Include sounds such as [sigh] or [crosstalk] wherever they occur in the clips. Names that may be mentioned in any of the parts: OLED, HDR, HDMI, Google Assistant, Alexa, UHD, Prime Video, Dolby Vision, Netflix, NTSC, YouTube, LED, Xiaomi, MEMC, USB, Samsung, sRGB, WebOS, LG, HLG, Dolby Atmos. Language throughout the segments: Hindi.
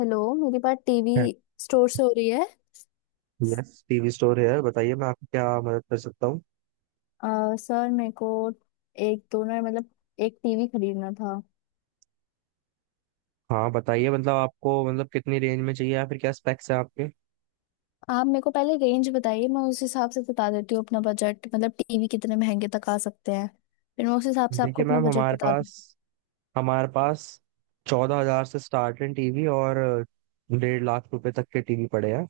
हेलो, मेरी बात टीवी स्टोर से हो रही है। यस टीवी स्टोर है यार, बताइए मैं आपकी क्या मदद कर सकता हूँ। सर मेरे को एक दोनों मतलब एक टीवी खरीदना था। हाँ बताइए, मतलब आपको मतलब कितनी रेंज में चाहिए या फिर क्या स्पेक्स है आपके। आप मेरे को पहले रेंज बताइए, मैं उस हिसाब से बता देती हूँ अपना बजट। मतलब टीवी कितने महंगे तक आ सकते हैं, फिर मैं उस हिसाब से आपको देखिए अपना मैम, बजट हमारे बता दूँ। पास हमारे पास 14,000 से स्टार्ट है टीवी और 1,50,000 रुपए तक के टीवी पड़े हैं।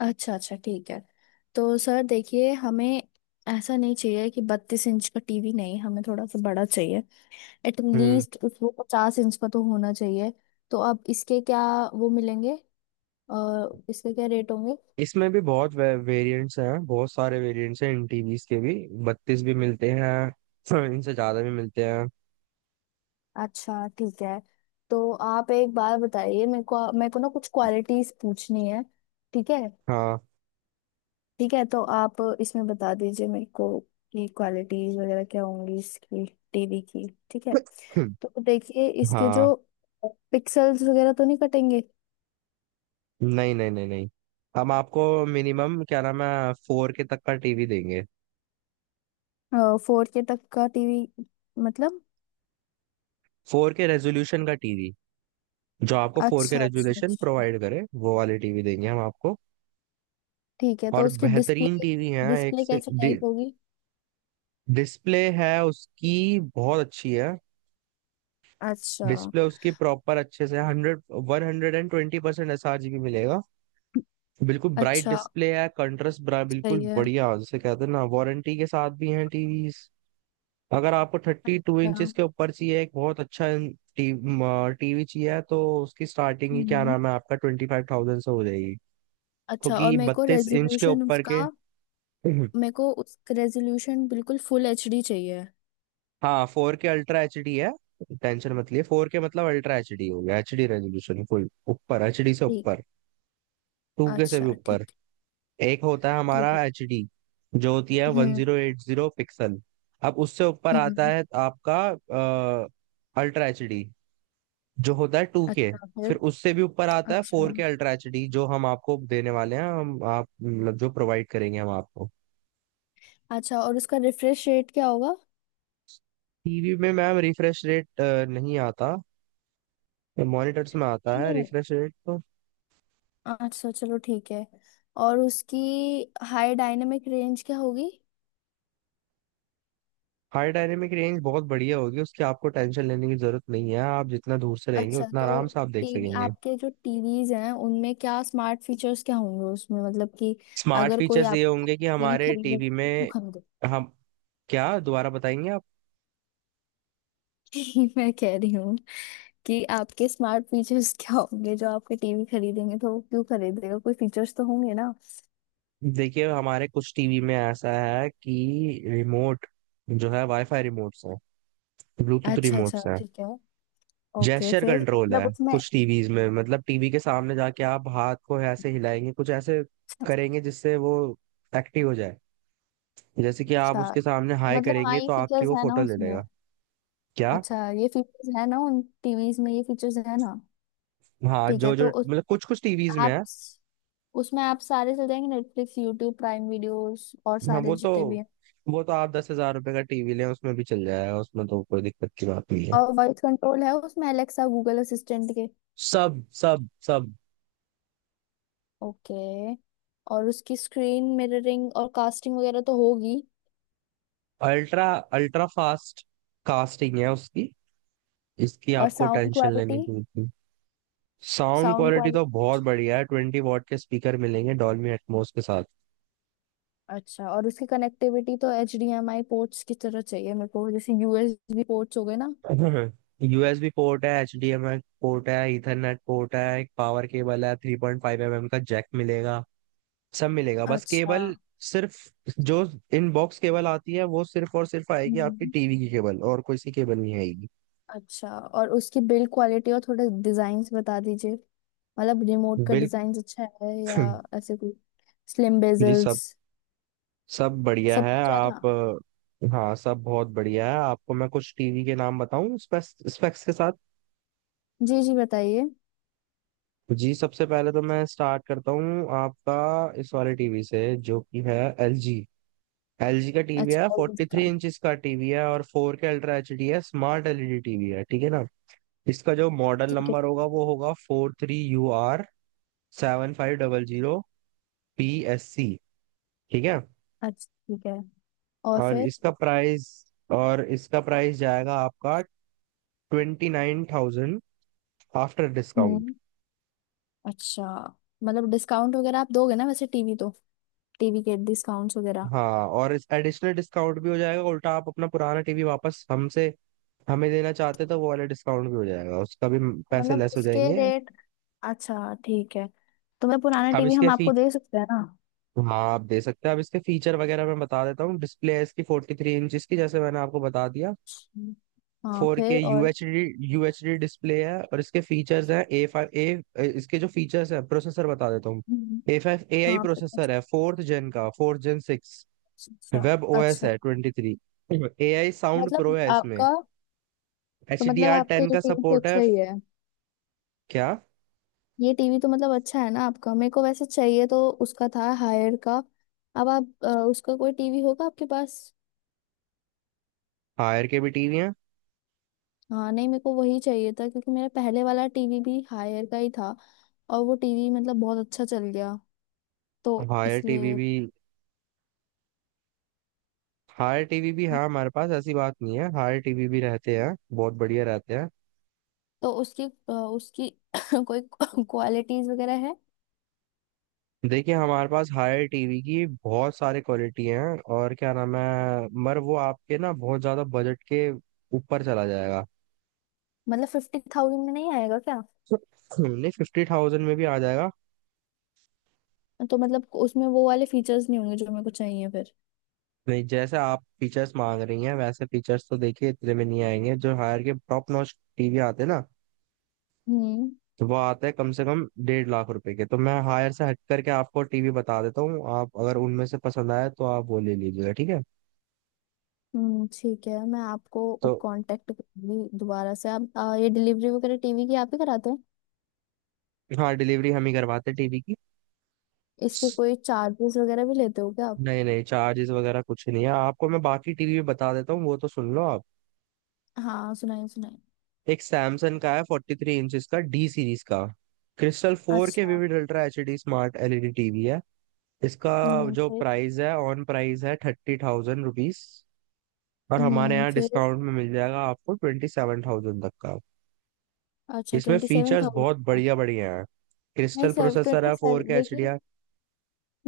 अच्छा अच्छा, ठीक है। तो सर देखिए, हमें ऐसा नहीं चाहिए कि 32 इंच का टीवी, नहीं हमें थोड़ा सा बड़ा चाहिए। हम्म एटलीस्ट उसको 50 इंच का तो होना चाहिए। तो अब इसके क्या वो मिलेंगे, और इसके क्या रेट होंगे? इसमें भी बहुत वेरिएंट्स हैं, बहुत सारे वेरिएंट्स हैं इन टीवीज के भी। 32 भी मिलते हैं [clears throat] इनसे ज्यादा भी मिलते हैं। अच्छा, ठीक है। तो आप एक बार बताइए मेरे को, ना कुछ क्वालिटीज पूछनी है। ठीक है। हाँ। ठीक है, तो आप इसमें बता दीजिए मेरे को कि क्वालिटीज वगैरह क्या होंगी इसकी, टीवी की, ठीक है। [clears throat] तो देखिए इसके हाँ। जो पिक्सल्स वगैरह तो नहीं कटेंगे। नहीं नहीं नहीं नहीं। हम आपको मिनिमम क्या नाम है फोर के तक का टीवी देंगे। 4K तक का टीवी मतलब। फोर के रेजोल्यूशन का टीवी, जो आपको फोर के अच्छा अच्छा रेजोल्यूशन अच्छा, प्रोवाइड करे वो वाली टीवी देंगे हम आपको। ठीक है। तो और उसकी डिस्प्ले, बेहतरीन टीवी है एक डिस्प्ले से कैसे टाइप होगी? डिस्प्ले है उसकी बहुत अच्छी है। अच्छा। डिस्प्ले उसकी प्रॉपर अच्छे से hundred 120% S R G B मिलेगा। बिल्कुल ब्राइट अच्छा। डिस्प्ले है, कंट्रास्ट बिल्कुल सही है। बढ़िया। जैसे कहते हैं ना, वारंटी के साथ भी है टीवी। अगर आपको 32 इंचेस के ऊपर चाहिए, एक बहुत अच्छा टीवी चाहिए, तो उसकी स्टार्टिंग ही क्या अच्छा। नाम है आपका 25,000 से हो जाएगी, अच्छा, और क्योंकि मेरे को 32 इंच के रेजोल्यूशन ऊपर के। उसका, हम्म। मेरे को उस रेजोल्यूशन बिल्कुल फुल एचडी चाहिए। हाँ, four K ultra H D है। टेंशन मत लिए, फोर के मतलब अल्ट्रा एच डी हो गया। एच डी रेजोल्यूशन फुल ऊपर, एच डी से ठीक। ऊपर, टू के से अच्छा, भी ऊपर। ठीक। एक होता है ठीक है। हमारा एच डी, जो होती है one hmm. Zero eight zero pixel. अब उससे ऊपर आता हम्म। है आपका अल्ट्रा एच डी, जो होता है टू के। अच्छा फिर फिर। उससे भी ऊपर आता है अच्छा। Four K ultra H D, जो हम आपको देने वाले हैं, हम आप मतलब जो प्रोवाइड करेंगे हम आपको। अच्छा, और उसका रिफ्रेश रेट क्या होगा? टीवी में मैम रिफ्रेश रेट नहीं आता, मॉनिटर्स में आता नहीं है नहीं। रिफ्रेश रेट तो। अच्छा, चलो ठीक है। और उसकी हाई डायनेमिक रेंज क्या होगी? हाई डायनेमिक रेंज बहुत बढ़िया होगी उसकी, आपको टेंशन लेने की जरूरत नहीं है। आप जितना दूर से रहेंगे अच्छा, उतना तो आराम से आप देख टीवी, सकेंगे। आपके जो टीवीज हैं उनमें क्या स्मार्ट फीचर्स क्या होंगे उसमें, मतलब कि स्मार्ट अगर कोई फीचर्स आप ये होंगे कि टीवी हमारे खरीदेगा टीवी तो में। क्यों खरीदे? हम क्या दोबारा बताएंगे आप? [laughs] मैं कह रही हूँ कि आपके स्मार्ट फीचर्स [laughs] क्या होंगे, जो आपके टीवी खरीदेंगे तो वो क्यों खरीदेगा, कोई फीचर्स तो होंगे ना? देखिए हमारे कुछ टीवी में ऐसा है कि रिमोट जो है वाईफाई रिमोट है, ब्लूटूथ अच्छा रिमोट अच्छा, है। ठीक है। ओके, जेस्चर फिर कंट्रोल है मतलब उसमें। कुछ टीवीज में, मतलब टीवी के सामने जाके आप हाथ को ऐसे हिलाएंगे, कुछ ऐसे करेंगे जिससे वो एक्टिव हो जाए। जैसे कि आप अच्छा। उसके सामने हाई मतलब, हाँ, करेंगे ये तो आपकी फीचर्स वो है ना फोटो ले उसमें? लेगा। क्या? अच्छा, ये फीचर्स है ना उन टीवीज में, ये फीचर्स है ना? हाँ, ठीक है, जो जो तो मतलब उसमें कुछ कुछ टीवीज में आप, है। सारे चल जाएंगे नेटफ्लिक्स, यूट्यूब, प्राइम वीडियोस, और हाँ, सारे वो तो जितने भी हैं। वो तो आप ₹10,000 का टीवी लें उसमें भी चल जाएगा, उसमें तो कोई दिक्कत की बात नहीं है। और वॉइस कंट्रोल है उसमें, अलेक्सा, गूगल असिस्टेंट के? सब सब सब। ओके। और उसकी स्क्रीन मिररिंग और कास्टिंग वगैरह तो होगी? अल्ट्रा अल्ट्रा फास्ट कास्टिंग है उसकी, इसकी और आपको साउंड टेंशन लेने क्वालिटी? की। साउंड साउंड क्वालिटी तो क्वालिटी। बहुत बढ़िया है, 20 वॉट के स्पीकर मिलेंगे डॉल्बी एटमॉस के साथ। अच्छा, और उसकी कनेक्टिविटी तो H D M I ports की तरह चाहिए मेरे को, जैसे यूएसबी पोर्ट्स हो गए ना। [laughs] यूएसबी पोर्ट है, एचडीएमआई पोर्ट है, ईथरनेट पोर्ट है, एक पावर केबल है, 3.5 mm का जैक मिलेगा। सब मिलेगा बस अच्छा। केबल। सिर्फ जो इनबॉक्स केबल आती है वो सिर्फ और सिर्फ आएगी आपकी हम्म। टीवी की केबल, और कोई सी केबल नहीं आएगी। अच्छा, और उसकी बिल्ड क्वालिटी और थोड़े डिजाइन बता दीजिए, मतलब रिमोट का डिजाइन अच्छा है या बिल्कुल। ऐसे कोई स्लिम जी, बेजल्स? सब सब बढ़िया सब है कुछ है ना? आप। हाँ, सब बहुत बढ़िया है। आपको मैं कुछ टीवी के नाम बताऊं स्पेक्स स्पेक्स के साथ? जी जी बताइए। जी, सबसे पहले तो मैं स्टार्ट करता हूँ आपका इस वाले टीवी से, जो कि है LG LG का टीवी है, अच्छा, LED फोर्टी का। थ्री इंच का टीवी है, और four K ultra H D है, स्मार्ट एलईडी टीवी है, ठीक है ना। इसका जो मॉडल ठीक है। नंबर होगा वो होगा 43UR7500PSC, ठीक है। अच्छा, ठीक है। और और फिर? इसका प्राइस और इसका प्राइस जाएगा आपका 29,000 आफ्टर डिस्काउंट। हम्म। अच्छा। मतलब डिस्काउंट वगैरह आप दोगे ना वैसे टीवी तो, टीवी के डिस्काउंट्स वगैरह? हाँ, और इस एडिशनल डिस्काउंट भी हो जाएगा। उल्टा आप अपना पुराना टीवी वापस हमसे हमें देना चाहते तो वो वाला डिस्काउंट भी हो जाएगा उसका भी, तो पैसे मतलब लेस हो उसके जाएंगे। रेट। अच्छा, ठीक है। तो मैं पुराना अब टीवी, हम इसके फी आपको दे सकते हैं ना? हाँ आप दे सकते हैं। अब इसके फीचर वगैरह मैं बता देता हूँ। डिस्प्ले है इसकी 43 इंच की, जैसे मैंने आपको बता दिया। हम्म। हाँ फोर के फिर और। यूएचडी, डिस्प्ले है। और इसके फीचर्स हैं ए फाइव ए इसके जो फीचर्स हैं, प्रोसेसर बता देता हूँ। हम्म। A5 AI अच्छा। प्रोसेसर है, 4th Gen 6 अच्छा वेब ओएस अच्छा। है 23। ए आई साउंड प्रो मतलब है इसमें, आपका, तो एच डी मतलब आर आपका टेन ये का टीवी तो सपोर्ट है। अच्छा ही है। क्या? ये टीवी तो मतलब अच्छा है ना आपका, मेरे को वैसे चाहिए तो उसका था हायर का। अब आप, उसका कोई टीवी होगा आपके पास? हायर के भी टीवी है। हाँ नहीं, मेरे को वही चाहिए था क्योंकि मेरा पहले वाला टीवी भी हायर का ही था, और वो टीवी मतलब बहुत अच्छा चल गया तो हायर टीवी इसलिए। भी हायर टीवी भी हाँ, है हमारे पास, ऐसी बात नहीं है। हायर टीवी भी रहते हैं, बहुत बढ़िया रहते हैं। तो उसकी, उसकी [coughs] कोई क्वालिटीज वगैरह है? देखिए हमारे पास हायर टीवी की बहुत सारे क्वालिटी हैं, और क्या नाम है, मगर वो आपके ना बहुत ज्यादा बजट के ऊपर चला जाएगा। मतलब 50,000 में नहीं आएगा क्या? नहीं, 50,000 में भी आ जाएगा। तो मतलब उसमें वो वाले फीचर्स नहीं होंगे जो मेरे को चाहिए फिर? नहीं, जैसे आप फीचर्स मांग रही हैं वैसे फीचर्स तो देखिए इतने में नहीं आएंगे, जो हायर के टॉप नॉच टीवी आते हैं ना, हम्म। तो वो आते हैं कम से कम ₹1,50,000 के। तो मैं हायर से हट करके आपको टीवी बता देता हूँ, आप अगर उनमें से पसंद आए तो आप वो ले लीजिएगा, ठीक है। ठीक है। मैं आपको तो कांटेक्ट करूंगी दोबारा से। आप, ये डिलीवरी वगैरह टीवी की आप ही कराते हैं? हाँ, डिलीवरी हम ही करवाते टीवी की। इसके कोई चार्जेस वगैरह भी लेते हो क्या आप? नहीं नहीं, चार्जेस वगैरह कुछ नहीं है। आपको मैं बाकी टीवी भी बता देता हूँ, वो तो सुन लो आप। हाँ सुनाइए सुनाइए। एक सैमसंग का है 43 इंचज का, डी सीरीज का क्रिस्टल फोर के अच्छा। Vivid ultra H D smart LED TV है। इसका जो फिर। प्राइस है ऑन प्राइस है ₹30,000, और हमारे यहाँ फिर। डिस्काउंट में मिल जाएगा आपको 27,000 तक का। अच्छा, इसमें ट्वेंटी सेवन फीचर्स थाउजेंड बहुत का? बढ़िया बढ़िया है, नहीं क्रिस्टल सर, प्रोसेसर ट्वेंटी है, फोर सेवन के एच डी। देखिए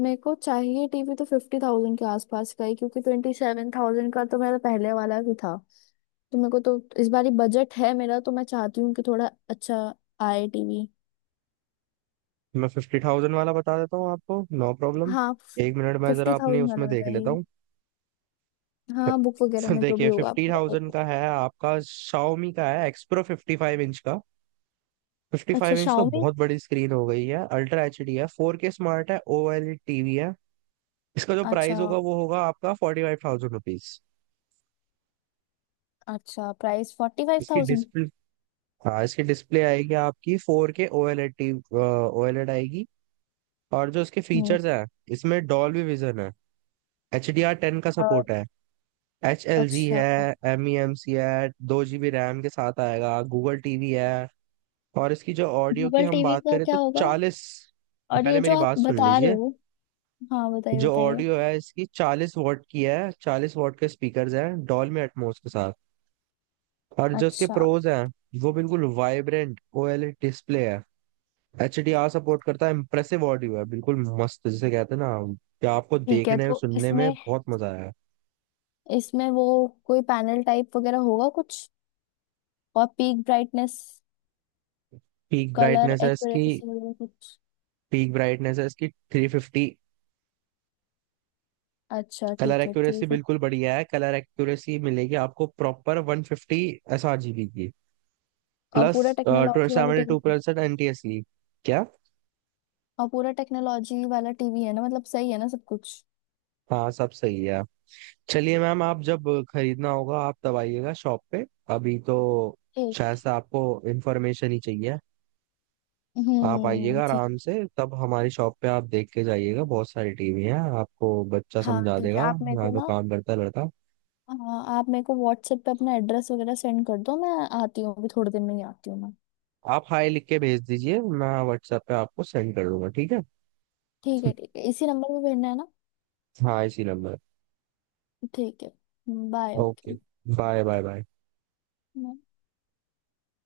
मेरे को चाहिए टीवी तो 50,000 के आसपास का ही, क्योंकि 27,000 का तो मेरा पहले वाला भी था। तो मेरे को तो इस बार बजट है मेरा, तो मैं चाहती हूँ कि थोड़ा अच्छा आए टीवी। मैं 50,000 वाला बता देता हूँ आपको, नो प्रॉब्लम। हाँ, एक मिनट मैं फिफ्टी जरा अपनी थाउजेंड वाला उसमें देख लेता बताइए। हूँ। हाँ, बुक वगैरह [laughs] में जो भी देखिए होगा आप फिफ्टी बता थाउजेंड दो। का है आपका शाओमी का, है एक्सप्रो, फिफ्टी अच्छा, फाइव इंच तो शाओमी। बहुत बड़ी स्क्रीन हो गई है। अल्ट्रा एच डी है, फोर के स्मार्ट है, ओएलईडी टीवी है। इसका जो अच्छा। प्राइस होगा वो होगा आपका ₹45,000। अच्छा, प्राइस फोर्टी फाइव इसकी थाउजेंड डिस्प्ले, हाँ इसकी डिस्प्ले आएगी आपकी फोर के ओएलईडी, आएगी। और जो इसके हम्म। फीचर्स हैं, इसमें डॉल्बी विजन है, HDR10 का अ, सपोर्ट है, एच एल जी अच्छा, है, एम ई एम सी है, 2 GB रैम के साथ आएगा, गूगल टीवी है। और इसकी जो ऑडियो की गूगल हम टीवी बात का करें क्या तो होगा? 40, और ये पहले जो मेरी आप बात सुन बता रहे लीजिए। हो? हाँ बताइए जो बताइए। ऑडियो है इसकी 40 वॉट की है, 40 वॉट के स्पीकर्स हैं डॉल्बी एटमॉस के साथ। और जो इसके अच्छा, प्रोज हैं, वो बिल्कुल वाइब्रेंट ओएलईडी डिस्प्ले है, एच डी आर सपोर्ट करता है, इम्प्रेसिव ऑडियो है, बिल्कुल मस्त, जिसे कहते हैं ना, कि आपको ठीक है। देखने और तो सुनने में इसमें, बहुत मजा आया। वो कोई पैनल टाइप वगैरह होगा कुछ? और peak brightness, peak colour brightness है इसकी एक्यूरेसी वगैरह कुछ? पीक ब्राइटनेस है इसकी 350। अच्छा, कलर ठीक है एक्यूरेसी ठीक है। बिल्कुल बढ़िया है, कलर एक्यूरेसी मिलेगी आपको proper 150 S R G B की और प्लस पूरा टेक्नोलॉजी वाला seventy two TV. Percent N T S की। क्या? और पूरा टेक्नोलॉजी वाला टीवी है ना, मतलब सही है ना सब कुछ? हाँ, सब सही है। चलिए मैम, आप जब खरीदना होगा आप तब आइएगा शॉप पे। अभी तो ठीक शायद है। से आपको इन्फॉर्मेशन ही चाहिए। आप हम्म, आइएगा ठीक। आराम से, तब हमारी शॉप पे आप देख के जाइएगा, बहुत सारी टीवी हैं। आपको बच्चा हाँ समझा ठीक है, देगा, आप मेरे को यहाँ तो ना, काम करता है लड़का। हाँ आप मेरे को व्हाट्सएप पे अपना एड्रेस वगैरह सेंड कर दो। मैं आती हूँ, अभी थोड़ी देर में ही आती हूँ मैं। आप हाय लिख के भेज दीजिए, मैं व्हाट्सएप पे आपको सेंड कर दूंगा, ठीक है। ठीक है ठीक है, इसी नंबर पे भेजना है ना? [laughs] हाँ, इसी नंबर। ठीक है। Bye, okay, okay. Bye bye bye.